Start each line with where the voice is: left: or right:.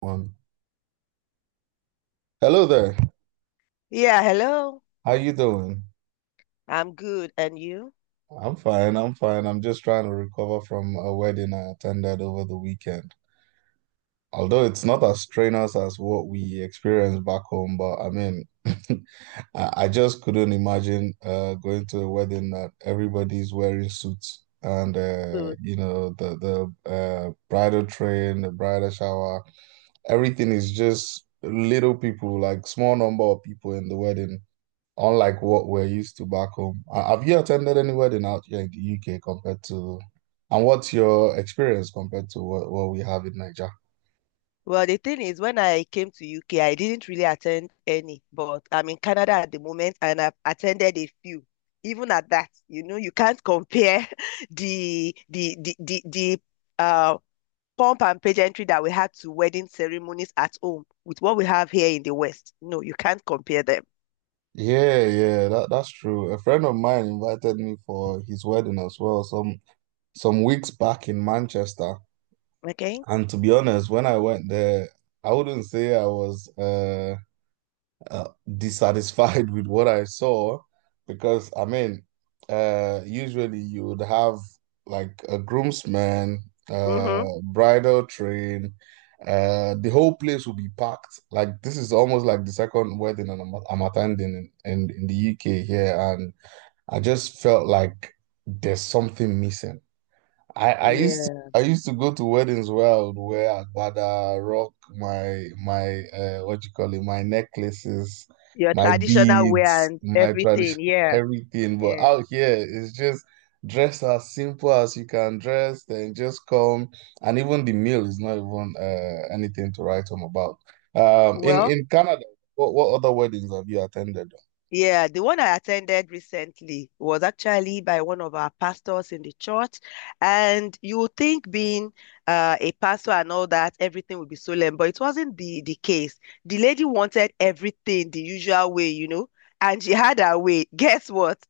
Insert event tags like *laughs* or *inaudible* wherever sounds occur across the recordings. right: One. Hello there.
left: Yeah, hello.
right: How you doing?
left: I'm good. And you?
right: I'm fine. I'm fine. I'm just trying to recover from a wedding I attended over the weekend. Although it's not as strenuous as what we experienced back home, but I mean, *laughs* I just couldn't imagine going to a wedding that everybody's wearing suits and
left: Good.
right: you know the bridal train, the bridal shower, everything is just little people, like small number of people in the wedding, unlike what we're used to back home. Have you attended any wedding out here in the UK compared to, and what's your experience compared to what we have in Nigeria?
left: Well, the thing is, when I came to UK, I didn't really attend any, but I'm in Canada at the moment and I've attended a few. Even at that, you know, you can't compare *laughs* the uh pomp and pageantry that we had to wedding ceremonies at home with what we have here in the West. No, you can't compare them.
right: Yeah, yeah, that's true. A friend of mine invited me for his wedding as well, some weeks back in Manchester.
left: Okay?
right: And to be honest, when I went there, I wouldn't say I was uh, dissatisfied *laughs* with what I saw, because I mean, usually you would have like a groomsman,
left: Mm-hmm.
right: bridal train, the whole place will be packed. Like this is almost like the second wedding I'm attending in the UK here, and I just felt like there's something missing.
left: Yeah.
right: I used to go to weddings, well, where I would wear agbada, rock my what you call it, my necklaces,
left: Your
right: my
left: traditional wear
right: beads,
left: and
right: my
left: everything.
right: tradition, *laughs*
left: Yeah.
right: everything. But
left: Yeah.
right: out here, it's just dress as simple as you can dress, then just come. And even the meal is not even anything to write home about.
left: Well,
right: In Canada, what other weddings have you attended?
left: yeah, the one I attended recently was actually by one of our pastors in the church. And you would think being a pastor and all that, everything would be solemn, but it wasn't the case. The lady wanted everything the usual way, you know, and she had her way. *laughs* Guess what?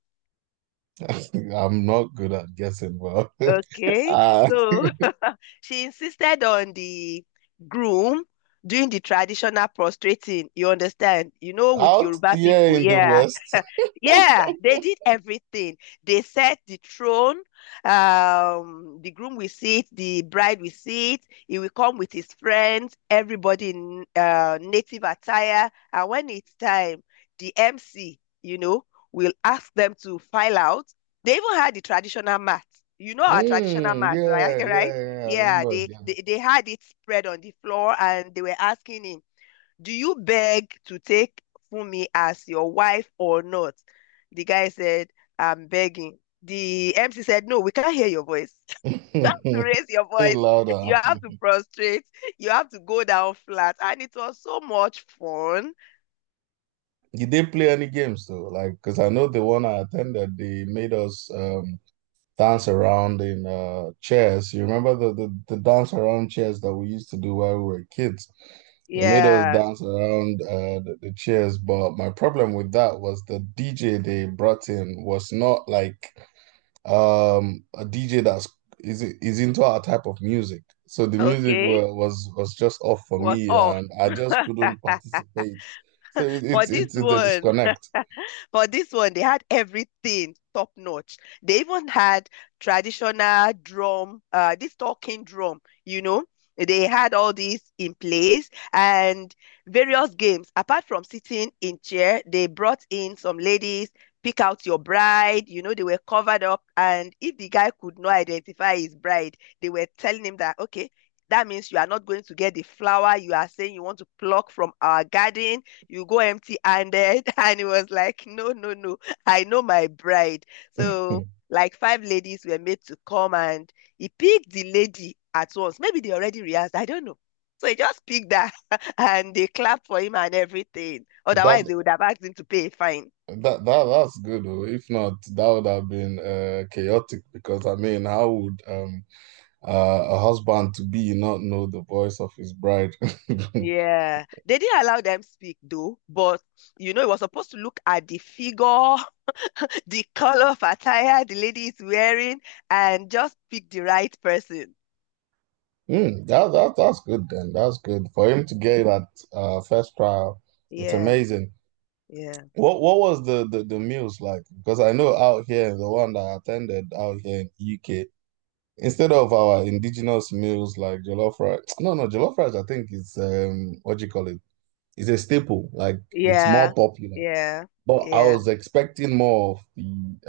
right: *laughs* I'm not good at guessing, but *laughs*
left: Okay.
right: uh,
left: So *laughs* she insisted on the groom doing the traditional prostrating, you understand? You know, with
right: out
left: Yoruba
right: here
left: people.
right: in the
left: Yeah.
right: West.
left: Yeah, they did everything. They set the throne. The groom will sit, the bride will sit. He will come with his friends, everybody in native attire. And when it's time, the MC, you know, will ask them to file out. They even had the traditional mat. You know our traditional
right: Mm,
left: mat, right?
right: yeah,
left: Right?
right: yeah, yeah. I
left: Yeah,
right: remember it.
left: they had it spread on the floor, and they were asking him, do you beg to take Funmi as your wife or not? The guy said, I'm begging. The MC said, no, we can't hear your voice. *laughs* You have to
right: Yeah. *laughs*
left: raise your
right: Hey,
left: voice.
right: louder.
left: You have to prostrate. You have to go down flat. And it was so much fun.
right: Did they play any games though? Like, because I know the one I attended, they made us dance around in chairs. You remember the dance around chairs that we used to do while we were kids? They made us
left: Yeah.
right: dance around the chairs, but my problem with that was the DJ they brought in was not like a DJ that's is into our type of music. So the music
left: Okay.
right: was just off for
left: Was
right: me,
left: off.
right: and I just couldn't
left: *laughs*
right: participate. So
left: For this
right: it's a
left: one,
right: disconnect.
left: *laughs* for this one, they had everything top notch. They even had traditional drum, this talking drum, you know. They had all these in place and various games. Apart from sitting in chair, they brought in some ladies, pick out your bride. You know, they were covered up. And if the guy could not identify his bride, they were telling him that, okay, that means you are not going to get the flower you are saying you want to pluck from our garden, you go empty-handed. *laughs* And it was like, no, no, no, I know my bride.
right: *laughs*
left: So like five ladies were made to come and he picked the lady at once. Maybe they already rehearsed, I don't know. So he just picked that *laughs* and they clapped for him and everything. Otherwise,
right: That
left: they would have asked him to pay a fine.
right: that's good. Oh, if not, that would have been chaotic, because I mean, how would a husband to be not know the voice of his bride? *laughs*
left: Yeah, they didn't allow them speak though, but you know, it was supposed to look at the figure, *laughs* the color of attire the lady is wearing, and just pick the right person.
right: Hmm, that's good then. That's good for him to get it at first trial. It's
left: Yeah,
right: amazing.
left: yeah.
right: What was the meals like? Because I know out here, the one that I attended out here in UK, instead of our indigenous meals like jollof rice, *tsk* no, no, jollof rice, I think it's what do you call it? It's a staple. Like it's
left: Yeah,
right: more popular.
left: yeah,
right: But I
left: yeah.
right: was expecting more of the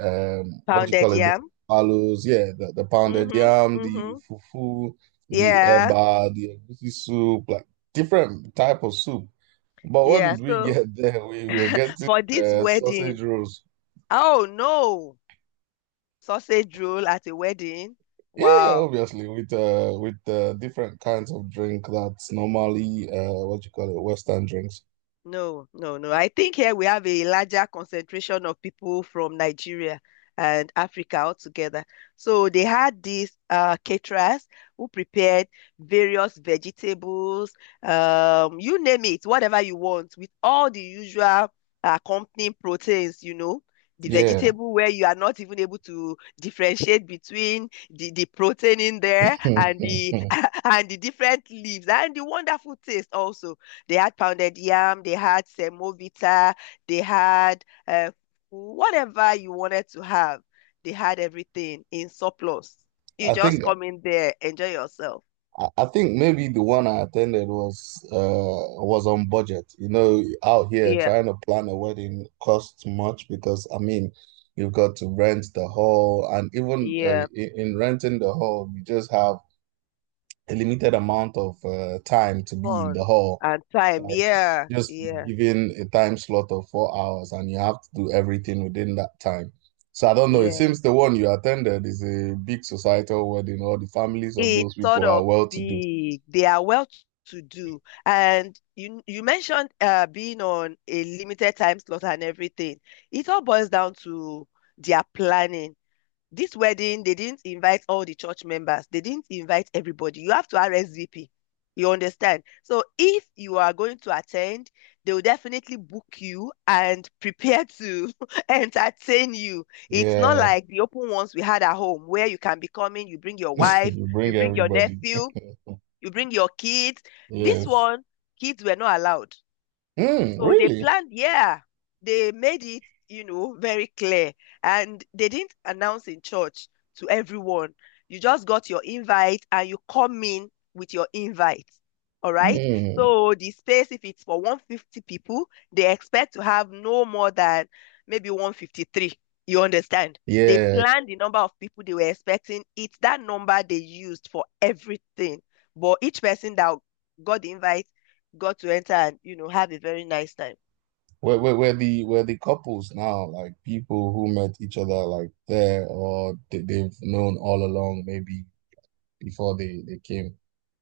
right: what do you
left: Pounded
right: call it? The
left: yam.
right: palos, yeah, the pounded
left: Mm-hmm,
right: yam, the
left: mm-hmm.
right: fufu, the
left: Yeah,
right: eba, the egusi soup, like different type of soup. But what
left: yeah.
right: did we
left: So
right: get *laughs* there? We were getting
left: for this
right: sausage
left: wedding,
right: rolls.
left: oh no, sausage roll at a wedding.
right: Yeah,
left: Wow.
right: obviously with different kinds of drink that's normally what you call it, Western drinks.
left: No, no, no. I think here we have a larger concentration of people from Nigeria and Africa altogether. So they had these caterers who prepared various vegetables, you name it, whatever you want, with all the usual accompanying proteins, you know, the
right: Yeah,
left: vegetable where you are not even able to differentiate between the protein in there
right: *laughs* I
left: and the *laughs* and the different leaves and the wonderful taste also. They had pounded yam, they had semovita, they had whatever you wanted to have. They had everything in surplus. You just
right: think
left: come in there, enjoy yourself.
right: I think maybe the one I attended was on budget. You know, out here
left: Yeah,
right: trying to plan a wedding costs much, because I mean you've got to rent the hall, and even
left: yeah,
right: in renting the hall you just have a limited amount of time to be in the
left: fun
right: hall.
left: and time.
right: Like
left: Yeah,
right: just be
left: yeah,
right: given a time slot of 4 hours, and you have to do everything within that time. So I don't know. It
left: yeah.
right: seems the one you attended is a big societal wedding. All the families of
left: It's
right: those
left: sort
right: people are
left: of
right: well to do.
left: big. They are well to do. And you mentioned being on a limited time slot and everything. It all boils down to their planning. This wedding, they didn't invite all the church members. They didn't invite everybody. You have to RSVP. You understand? So if you are going to attend, they will definitely book you and prepare to *laughs* entertain you. It's not
right: Yeah.
left: like the open ones we had at home where you can be coming, you bring your
right: *laughs*
left: wife,
right: You
left: you
right: bring
left: bring your
right: everybody.
left: nephew, you bring your kids. This
right: Yes.
left: one, kids were not allowed.
right: Hmm,
left: So they
right: really?
left: planned, yeah, they made it, you know, very clear. And they didn't announce in church to everyone. You just got your invite and you come in with your invite. All right.
right: Hmm,
left: So the space, if it's for 150 people, they expect to have no more than maybe 153. You understand? They
right: yeah.
left: planned the number of people they were expecting. It's that number they used for everything. But each person that got the invite got to enter and, you know, have a very nice time.
right: Where the couples now, like people who met each other like there, or they've known all along, maybe before they came.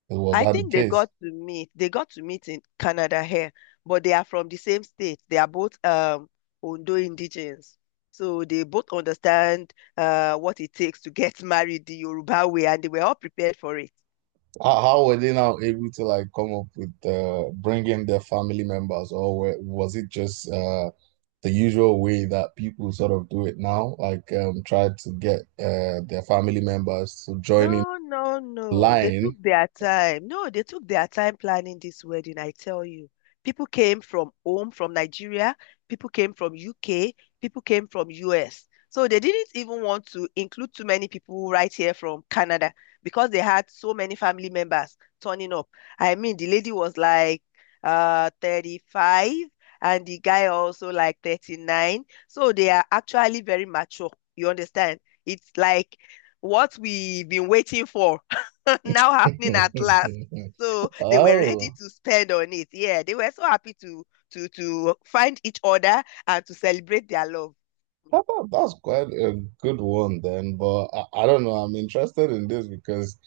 right: Was
left: I
right: that the
left: think they
right: case?
left: got to meet. They got to meet in Canada here, but they are from the same state. They are both Ondo indigenes. So they both understand what it takes to get *laughs* married the Yoruba way and they were all prepared for it.
right: How were they now able to like come up with bringing their family members, or was it just the usual way that people sort of do it now? Like try to get their family members to join in
left: No, no, no. They
right: line.
left: took their time. No, they took their time planning this wedding, I tell you. People came from home, from Nigeria, people came from UK, people came from US. So they didn't even want to include too many people right here from Canada because they had so many family members turning up. I mean, the lady was like 35 and the guy also like 39. So they are actually very mature. You understand? It's like what we've been waiting for *laughs* now happening at last.
right: *laughs*
left: So they were ready
right: Oh.
left: to spend on it. Yeah, they were so happy to to find each other and to celebrate their love.
right: That's quite a good one then, but I don't know. I'm interested in this because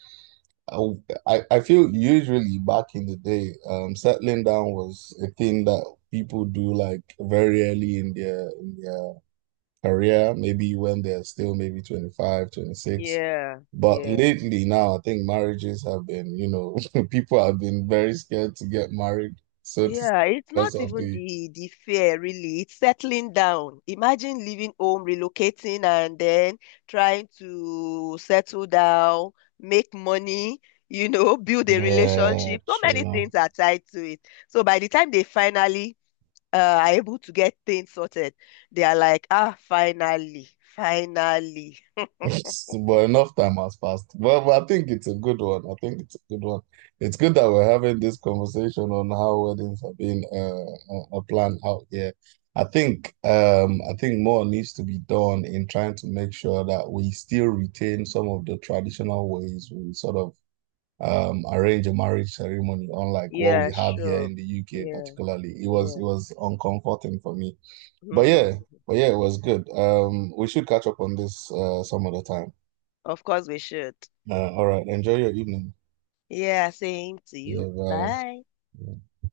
right: I, I feel usually back in the day, settling down was a thing that people do like very early in their career, maybe when they're still maybe 25, 26.
left: Yeah,
right: But
left: yeah,
right: lately now, I think marriages have been, you know, *laughs* people have been very scared to get married, so to speak,
left: yeah. It's
right: because
left: not
right: of
left: even
right: the
left: the fear really. It's settling down. Imagine leaving home, relocating, and then trying to settle down, make money, you know, build a
right: yeah,
left: relationship. So many
right: true.
left: things are tied to it. So by the time they finally are able to get things sorted, they are like, ah, finally, finally.
right: *laughs* But enough time has passed. Well, but I think it's a good one. I think it's a good one. It's good that we're having this conversation on how weddings are being planned out here. I think I think more needs to be done in trying to make sure that we still retain some of the traditional ways we sort of arrange a marriage ceremony, unlike what we
left: Yeah,
right: have here
left: sure.
right: in the UK
left: Yeah,
right: particularly. It
left: yeah.
right: was uncomforting for me. But yeah,
left: *laughs*
right: but yeah, it was good. We should catch up on this some other time.
left: Of course we should.
right: All right. Enjoy your evening.
left: Yeah, same to you.
right: Yeah, bye.
left: Bye.
right: Yeah.